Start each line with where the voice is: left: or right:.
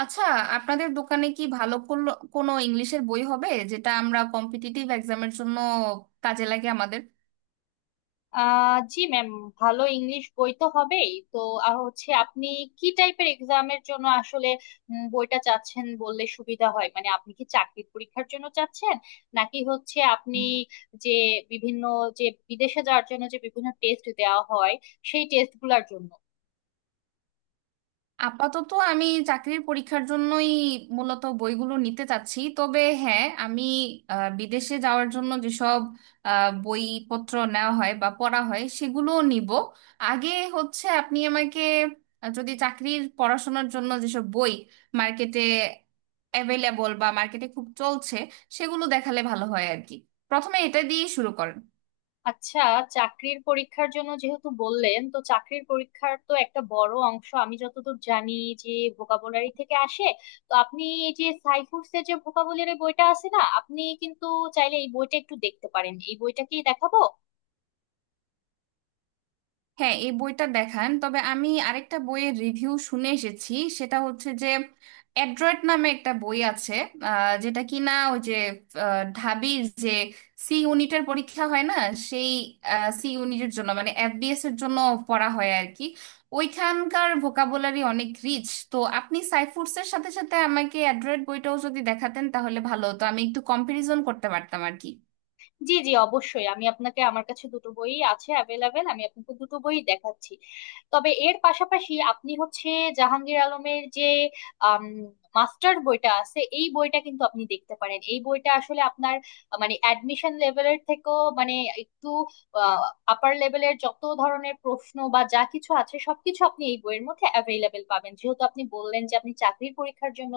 right: আচ্ছা, আপনাদের দোকানে কি ভালো কোনো ইংলিশের বই হবে যেটা আমরা কম্পিটিটিভ এক্সামের জন্য কাজে লাগে আমাদের?
left: জি ম্যাম। ভালো ইংলিশ বই তো হবেই তো। হচ্ছে আপনি কি টাইপের এক্সামের জন্য আসলে বইটা চাচ্ছেন বললে সুবিধা হয়, মানে আপনি কি চাকরির পরীক্ষার জন্য চাচ্ছেন নাকি হচ্ছে আপনি যে বিভিন্ন যে বিদেশে যাওয়ার জন্য যে বিভিন্ন টেস্ট দেওয়া হয়, সেই টেস্ট গুলার জন্য?
right: আপাতত আমি চাকরির পরীক্ষার জন্যই মূলত বইগুলো নিতে চাচ্ছি, তবে হ্যাঁ আমি বিদেশে যাওয়ার জন্য যেসব বইপত্র নেওয়া হয় বা পড়া হয় সেগুলোও নিব আগে। হচ্ছে আপনি আমাকে যদি চাকরির পড়াশোনার জন্য যেসব বই মার্কেটে অ্যাভেলেবল বা মার্কেটে খুব চলছে সেগুলো দেখালে ভালো হয় আর কি। প্রথমে এটা দিয়ে শুরু করেন।
left: আচ্ছা, চাকরির পরীক্ষার জন্য যেহেতু বললেন, তো চাকরির পরীক্ষার তো একটা বড় অংশ, আমি যতদূর জানি, যে ভোকাবুলারি থেকে আসে। তো আপনি এই যে সাইফুডসের যে ভোকাবুলারি বইটা আছে না, আপনি কিন্তু চাইলে এই বইটা একটু দেখতে পারেন। এই বইটা কি দেখাবো?
right: হ্যাঁ, এই বইটা দেখান, তবে আমি আরেকটা বইয়ের রিভিউ শুনে এসেছি। সেটা হচ্ছে যে অ্যাড্রয়েড নামে একটা বই আছে, যেটা কিনা ওই যে ঢাবির যে সি ইউনিটের পরীক্ষা হয় না, সেই সি ইউনিটের জন্য মানে এফবিএস এর জন্য পড়া হয় আর কি। ওইখানকার ভোকাবুলারি অনেক রিচ। তো আপনি সাইফুডসের সাথে সাথে আমাকে অ্যাড্রয়েড বইটাও যদি দেখাতেন তাহলে ভালো হতো, আমি একটু কম্পারিজন করতে পারতাম আর কি।
left: জি জি, অবশ্যই আমি আপনাকে, আমার কাছে দুটো বই আছে অ্যাভেলেবেল, আমি আপনাকে দুটো বই দেখাচ্ছি। তবে এর পাশাপাশি আপনি হচ্ছে জাহাঙ্গীর আলমের যে মাস্টার বইটা আছে, এই বইটা কিন্তু আপনি দেখতে পারেন। এই বইটা আসলে আপনার মানে অ্যাডমিশন লেভেলের থেকেও মানে একটু আপার লেভেলের যত ধরনের প্রশ্ন বা যা কিছু আছে সবকিছু আপনি এই বইয়ের মধ্যে অ্যাভেলেবেল পাবেন। যেহেতু আপনি বললেন যে আপনি চাকরির পরীক্ষার জন্য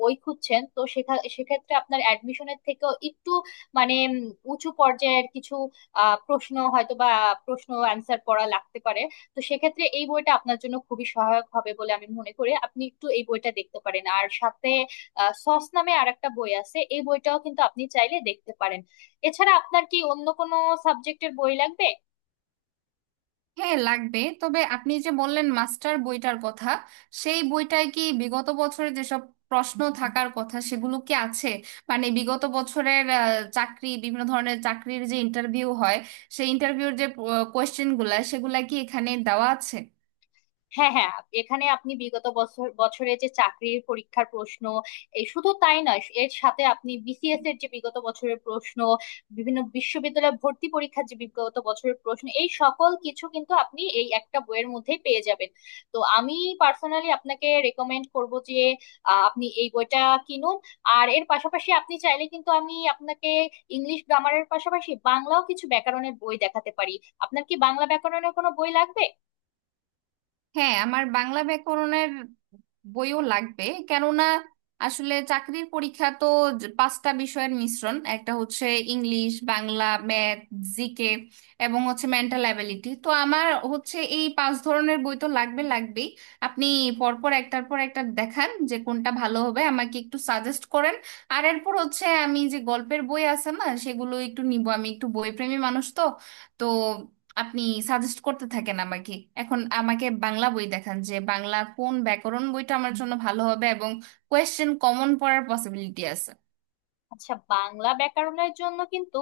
left: বই খুঁজছেন, তো সেক্ষেত্রে আপনার অ্যাডমিশনের থেকেও একটু মানে উঁচু পর্যায়ের কিছু প্রশ্ন হয়তো বা প্রশ্ন অ্যান্সার করা লাগতে পারে। তো সেক্ষেত্রে এই বইটা আপনার জন্য খুবই সহায়ক হবে বলে আমি মনে করি, আপনি একটু এই বইটা দেখতে পারেন। আর সাথে সস নামে আরেকটা বই আছে, এই বইটাও কিন্তু আপনি চাইলে দেখতে পারেন। এছাড়া আপনার কি অন্য কোনো সাবজেক্টের বই লাগবে?
right: হ্যাঁ, লাগবে। তবে আপনি যে বললেন মাস্টার বইটার কথা, সেই বইটায় কি বিগত বছরের যেসব প্রশ্ন থাকার কথা সেগুলো কি আছে? মানে বিগত বছরের চাকরি, বিভিন্ন ধরনের চাকরির যে ইন্টারভিউ হয়, সেই ইন্টারভিউর যে কোয়েশ্চেন গুলা সেগুলা কি এখানে দেওয়া আছে?
left: হ্যাঁ হ্যাঁ, এখানে আপনি বিগত বছরে যে চাকরির পরীক্ষার প্রশ্ন, এই শুধু তাই নয়, এর সাথে আপনি বিসিএস এর যে বিগত বছরের প্রশ্ন, বিভিন্ন বিশ্ববিদ্যালয় ভর্তি পরীক্ষার যে বিগত বছরের প্রশ্ন, এই সকল কিছু কিন্তু আপনি এই একটা বইয়ের মধ্যেই পেয়ে যাবেন। তো আমি পার্সোনালি আপনাকে রেকমেন্ড করব যে আপনি এই বইটা কিনুন। আর এর পাশাপাশি আপনি চাইলে কিন্তু আমি আপনাকে ইংলিশ গ্রামারের পাশাপাশি বাংলাও কিছু ব্যাকরণের বই দেখাতে পারি। আপনার কি বাংলা ব্যাকরণের কোনো বই লাগবে?
right: হ্যাঁ, আমার বাংলা ব্যাকরণের বইও লাগবে। কেননা আসলে চাকরির পরীক্ষা তো পাঁচটা বিষয়ের মিশ্রণ। একটা হচ্ছে ইংলিশ, বাংলা, ম্যাথ, জিকে এবং হচ্ছে মেন্টাল অ্যাবিলিটি। তো আমার হচ্ছে এই পাঁচ ধরনের বই তো লাগবে লাগবেই। আপনি পরপর একটার পর একটা দেখান যে কোনটা ভালো হবে, আমাকে একটু সাজেস্ট করেন। আর এরপর হচ্ছে আমি যে গল্পের বই আছে না সেগুলো একটু নিব, আমি একটু বইপ্রেমী মানুষ তো। তো আপনি সাজেস্ট করতে থাকেন আমাকে। এখন আমাকে বাংলা বই দেখান, যে বাংলা কোন ব্যাকরণ বইটা আমার জন্য ভালো হবে এবং কোয়েশ্চেন কমন পড়ার পসিবিলিটি আছে।
left: আচ্ছা, বাংলা ব্যাকরণের জন্য কিন্তু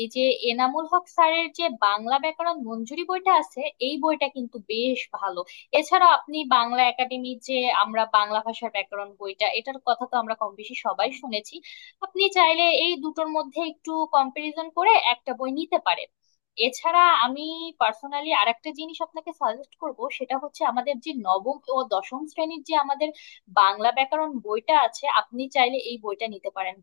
left: এই যে এনামুল হক স্যারের যে বাংলা ব্যাকরণ মঞ্জুরি বইটা আছে, এই বইটা কিন্তু বেশ ভালো। এছাড়াও আপনি বাংলা একাডেমির যে আমরা বাংলা ভাষার ব্যাকরণ বইটা, এটার কথা তো আমরা কম বেশি সবাই শুনেছি। আপনি চাইলে এই দুটোর মধ্যে একটু কম্পারিজন করে একটা বই নিতে পারেন। এছাড়া আমি পার্সোনালি আরেকটা জিনিস আপনাকে সাজেস্ট করব, সেটা হচ্ছে আমাদের যে নবম ও দশম শ্রেণীর যে আমাদের বাংলা ব্যাকরণ বইটা আছে, আপনি চাইলে এই বইটা নিতে পারেন।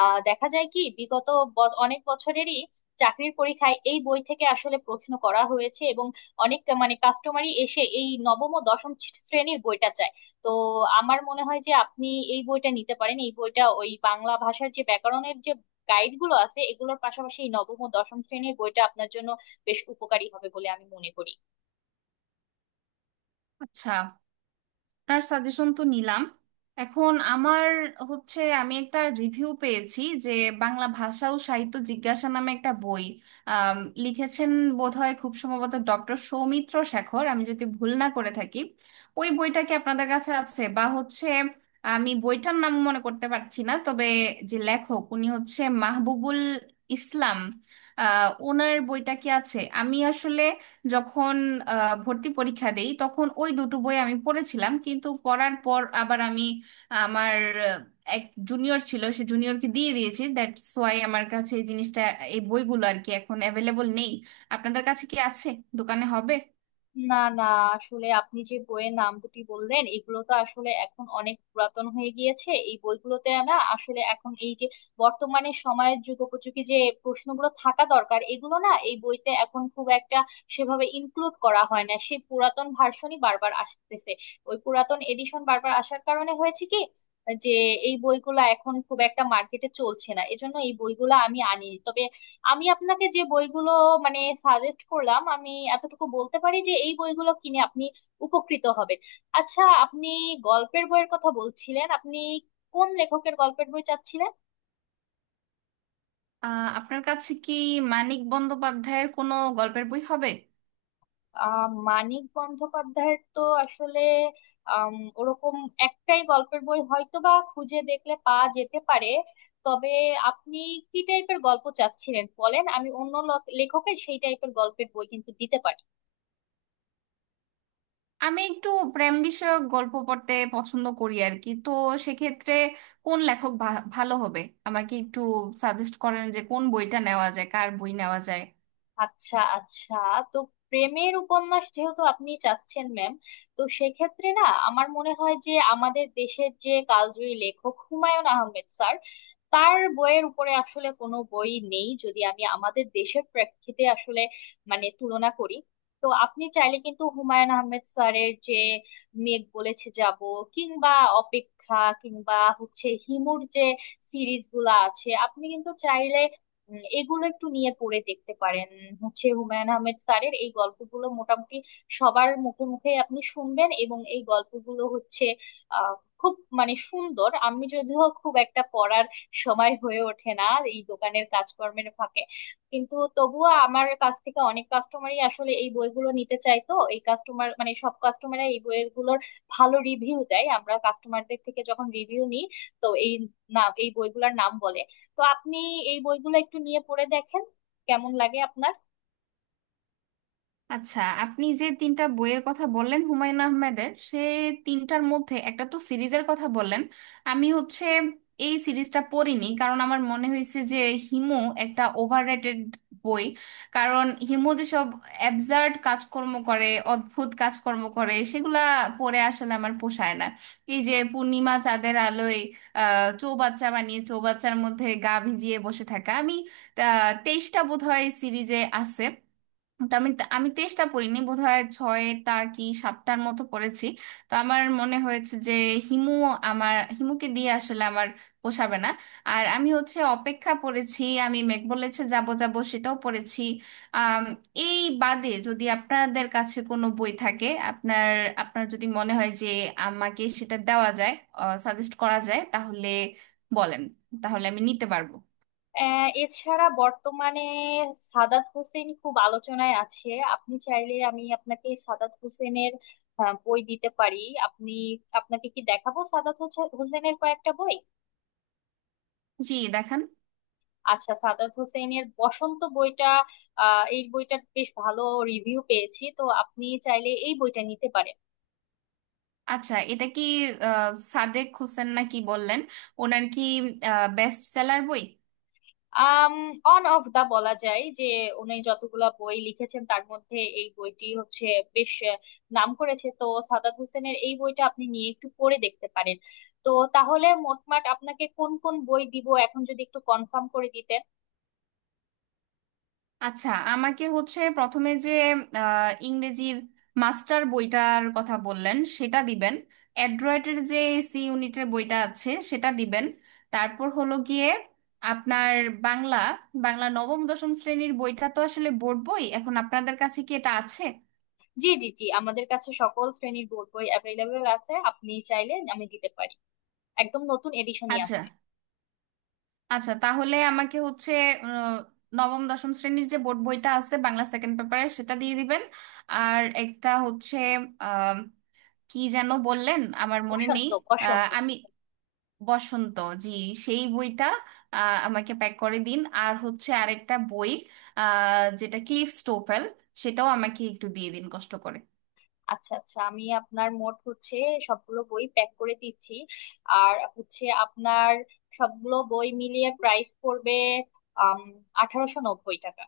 left: আহ, দেখা যায় কি বিগত অনেক বছরেরই চাকরির পরীক্ষায় এই বই থেকে আসলে প্রশ্ন করা হয়েছে, এবং অনেক মানে কাস্টমারই এসে এই নবম ও দশম শ্রেণীর বইটা চায়। তো আমার মনে হয় যে আপনি এই বইটা নিতে পারেন, এই বইটা ওই বাংলা ভাষার যে ব্যাকরণের যে গাইড গুলো আছে এগুলোর পাশাপাশি এই নবম ও দশম শ্রেণীর বইটা আপনার জন্য বেশ উপকারী হবে বলে আমি মনে করি।
right: আচ্ছা, আপনার সাজেশন তো নিলাম। এখন আমার হচ্ছে, আমি একটা রিভিউ পেয়েছি যে বাংলা ভাষা ও সাহিত্য জিজ্ঞাসা নামে একটা বই আম, লিখেছেন বোধহয় খুব সম্ভবত ডক্টর সৌমিত্র শেখর, আমি যদি ভুল না করে থাকি। ওই বইটা কি আপনাদের কাছে আছে বা হচ্ছে? আমি বইটার নাম মনে করতে পারছি না, তবে যে লেখক উনি হচ্ছে মাহবুবুল ইসলাম, আহ ওনার বইটা কি আছে? আমি আসলে যখন ভর্তি পরীক্ষা দেই তখন ওই দুটো বই আমি পড়েছিলাম, কিন্তু পড়ার পর আবার আমি আমার আহ, এক জুনিয়র ছিল, সে জুনিয়রকে দিয়ে দিয়েছি। দ্যাটস ওয়াই আমার কাছে এই জিনিসটা, এই বইগুলো আর কি এখন অ্যাভেলেবল নেই। আপনাদের কাছে কি আছে? দোকানে হবে?
left: না না, আসলে আপনি যে বইয়ের নাম দুটি বললেন এগুলো তো আসলে এখন অনেক পুরাতন হয়ে গিয়েছে। এই বইগুলোতে আমরা আসলে এখন এই যে বর্তমানে সময়ের যুগোপযোগী যে প্রশ্নগুলো থাকা দরকার এগুলো না এই বইতে এখন খুব একটা সেভাবে ইনক্লুড করা হয় না, সেই পুরাতন ভার্সনই বারবার আসতেছে। ওই পুরাতন এডিশন বারবার আসার কারণে হয়েছে কি যে এই বইগুলা এখন খুব একটা মার্কেটে চলছে না, এজন্য এই বইগুলা আমি আনি। তবে আমি আপনাকে যে বইগুলো মানে সাজেস্ট করলাম, আমি এতটুকু বলতে পারি যে এই বইগুলো কিনে আপনি উপকৃত হবেন। আচ্ছা, আপনি গল্পের বইয়ের কথা বলছিলেন, আপনি কোন লেখকের গল্পের বই চাচ্ছিলেন?
right: আপনার কাছে কি মানিক বন্দ্যোপাধ্যায়ের কোনো গল্পের বই হবে?
left: আহ, মানিক বন্দ্যোপাধ্যায়ের তো আসলে ওরকম একটাই গল্পের বই হয়তো বা খুঁজে দেখলে পাওয়া যেতে পারে। তবে আপনি কি টাইপের গল্প চাচ্ছিলেন বলেন, আমি অন্য লেখকের সেই টাইপের গল্পের বই কিন্তু দিতে পারি।
right: আমি একটু প্রেম বিষয়ক গল্প পড়তে পছন্দ করি আর কি। তো সেক্ষেত্রে কোন লেখক ভালো হবে? আমাকে একটু সাজেস্ট করেন যে কোন বইটা নেওয়া যায়, কার বই নেওয়া যায়।
left: আচ্ছা আচ্ছা, তো প্রেমের উপন্যাস যেহেতু আপনি চাচ্ছেন ম্যাম, তো সেক্ষেত্রে না আমার মনে হয় যে আমাদের দেশের যে কালজয়ী লেখক হুমায়ুন আহমেদ স্যার, তার বইয়ের উপরে আসলে কোনো বই নেই, যদি আমি আমাদের দেশের প্রেক্ষিতে আসলে মানে তুলনা করি। তো আপনি চাইলে কিন্তু হুমায়ুন আহমেদ স্যারের যে মেঘ বলেছে যাব, কিংবা অপেক্ষা, কিংবা হচ্ছে হিমুর যে সিরিজগুলো আছে, আপনি কিন্তু চাইলে এগুলো একটু নিয়ে পড়ে দেখতে পারেন। হচ্ছে হুমায়ুন আহমেদ স্যারের এই গল্পগুলো মোটামুটি সবার মুখে মুখে আপনি শুনবেন, এবং এই গল্পগুলো হচ্ছে আহ খুব মানে সুন্দর। আমি যদিও খুব একটা পড়ার সময় হয়ে ওঠে না এই দোকানের কাজকর্মের ফাঁকে, কিন্তু তবুও আমার কাছ থেকে অনেক কাস্টমারই আসলে এই বইগুলো নিতে চায়। তো এই কাস্টমার মানে সব কাস্টমাররা এই বইগুলোর ভালো রিভিউ দেয়, আমরা কাস্টমারদের থেকে যখন রিভিউ নিই, তো এই নাম এই বইগুলোর নাম বলে। তো আপনি এই বইগুলো একটু নিয়ে পড়ে দেখেন, কেমন লাগে আপনার।
right: আচ্ছা, আপনি যে তিনটা বইয়ের কথা বললেন হুমায়ুন আহমেদের, সে তিনটার মধ্যে একটা তো সিরিজের কথা বললেন। আমি হচ্ছে এই সিরিজটা পড়িনি, কারণ আমার মনে হয়েছে যে হিমু একটা ওভাররেটেড বই। কারণ হিমু যেসব অ্যাবসার্ড কাজকর্ম করে, অদ্ভুত কাজকর্ম করে সেগুলা পড়ে আসলে আমার পোষায় না। এই যে পূর্ণিমা চাঁদের আলোয় আহ চৌবাচ্চা বানিয়ে চৌবাচ্চার মধ্যে গা ভিজিয়ে বসে থাকা। আমি 23টা বোধহয় সিরিজে আছে, তো আমি আমি তেষ্টা পড়িনি, বোধহয় ছয়টা কি সাতটার মতো পড়েছি। তো আমার মনে হয়েছে যে হিমু, আমার হিমুকে দিয়ে আসলে আমার পোষাবে না। আর আমি হচ্ছে অপেক্ষা পড়েছি, আমি মেঘ বলেছে যাব যাব সেটাও পড়েছি। আম, এই বাদে যদি আপনাদের কাছে কোনো বই থাকে, আপনার আপনার যদি মনে হয় যে আমাকে সেটা দেওয়া যায়, সাজেস্ট করা যায় তাহলে বলেন, তাহলে আমি নিতে পারবো।
left: এছাড়া বর্তমানে সাদাত হোসেন খুব আলোচনায় আছে। আপনি চাইলে আমি আপনাকে সাদাত হোসেনের বই দিতে পারি। আপনি, আপনাকে কি দেখাবো সাদাত হোসেনের কয়েকটা বই?
right: জি, দেখান।
left: আচ্ছা, সাদাত হোসেনের বসন্ত বইটা, আহ, এই বইটার বেশ ভালো রিভিউ পেয়েছি। তো আপনি চাইলে এই বইটা নিতে পারেন।
right: আচ্ছা, এটা কি সাদেক হোসেন নাকি বললেন? ওনার কি বেস্ট সেলার বই?
left: আম অন অফ দা বলা যায় যে উনি যতগুলা বই লিখেছেন তার মধ্যে এই বইটি হচ্ছে বেশ নাম করেছে। তো সাদাত হোসেনের এই বইটা আপনি নিয়ে একটু পড়ে দেখতে পারেন। তো তাহলে মোটমাট আপনাকে কোন কোন বই দিব এখন, যদি একটু কনফার্ম করে দিতেন?
right: আচ্ছা, আমাকে হচ্ছে প্রথমে যে ইংরেজির মাস্টার বইটার কথা বললেন সেটা দিবেন। অ্যাড্রয়েডের যে সি ইউনিটের বইটা আছে সেটা দিবেন। তারপর হলো গিয়ে আপনার বাংলা বাংলা নবম দশম শ্রেণীর বইটা তো আসলে বোর্ড বই। এখন আপনাদের কাছে কি এটা আছে?
left: জি জি জি, আমাদের কাছে সকল শ্রেণীর বোর্ড বই অ্যাভেলেবল আছে, আপনি চাইলে আমি দিতে পারি। একদম নতুন এডিশনই
right: আচ্ছা,
left: আছে।
right: আচ্ছা তাহলে আমাকে হচ্ছে আহ, নবম দশম শ্রেণীর যে বোর্ড বইটা আছে বাংলা সেকেন্ড পেপারে সেটা দিয়ে দিবেন। আর একটা হচ্ছে, আম, কি যেন বললেন আমার মনে নেই।
left: বসন্ত, বসন্ত।
right: আমি বসন্ত, জি সেই বইটা আমাকে প্যাক করে দিন। আর হচ্ছে আরেকটা বই যেটা ক্লিফ স্টোফেল, সেটাও আমাকে একটু দিয়ে দিন কষ্ট করে।
left: আচ্ছা আচ্ছা, আমি আপনার মোট হচ্ছে সবগুলো বই প্যাক করে দিচ্ছি। আর হচ্ছে আপনার সবগুলো বই মিলিয়ে প্রাইস পড়বে আম 1890 টাকা।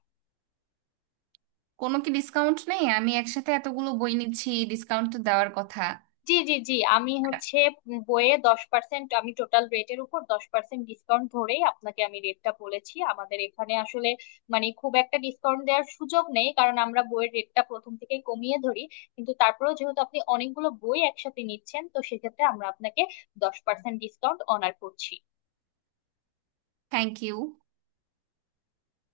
right: কোনো কি ডিসকাউন্ট নেই? আমি একসাথে এতগুলো বই নিচ্ছি, ডিসকাউন্ট তো দেওয়ার কথা।
left: জি জি জি, আমি হচ্ছে বইয়ে 10%, আমি টোটাল রেটের উপর 10% ডিসকাউন্ট ধরেই আপনাকে আমি রেটটা বলেছি। আমাদের এখানে আসলে মানে খুব একটা ডিসকাউন্ট দেওয়ার সুযোগ নেই, কারণ আমরা বইয়ের রেটটা প্রথম থেকেই কমিয়ে ধরি। কিন্তু তারপরেও যেহেতু আপনি অনেকগুলো বই একসাথে নিচ্ছেন, তো সেক্ষেত্রে আমরা আপনাকে 10% ডিসকাউন্ট অনার করছি।
right: Thank you.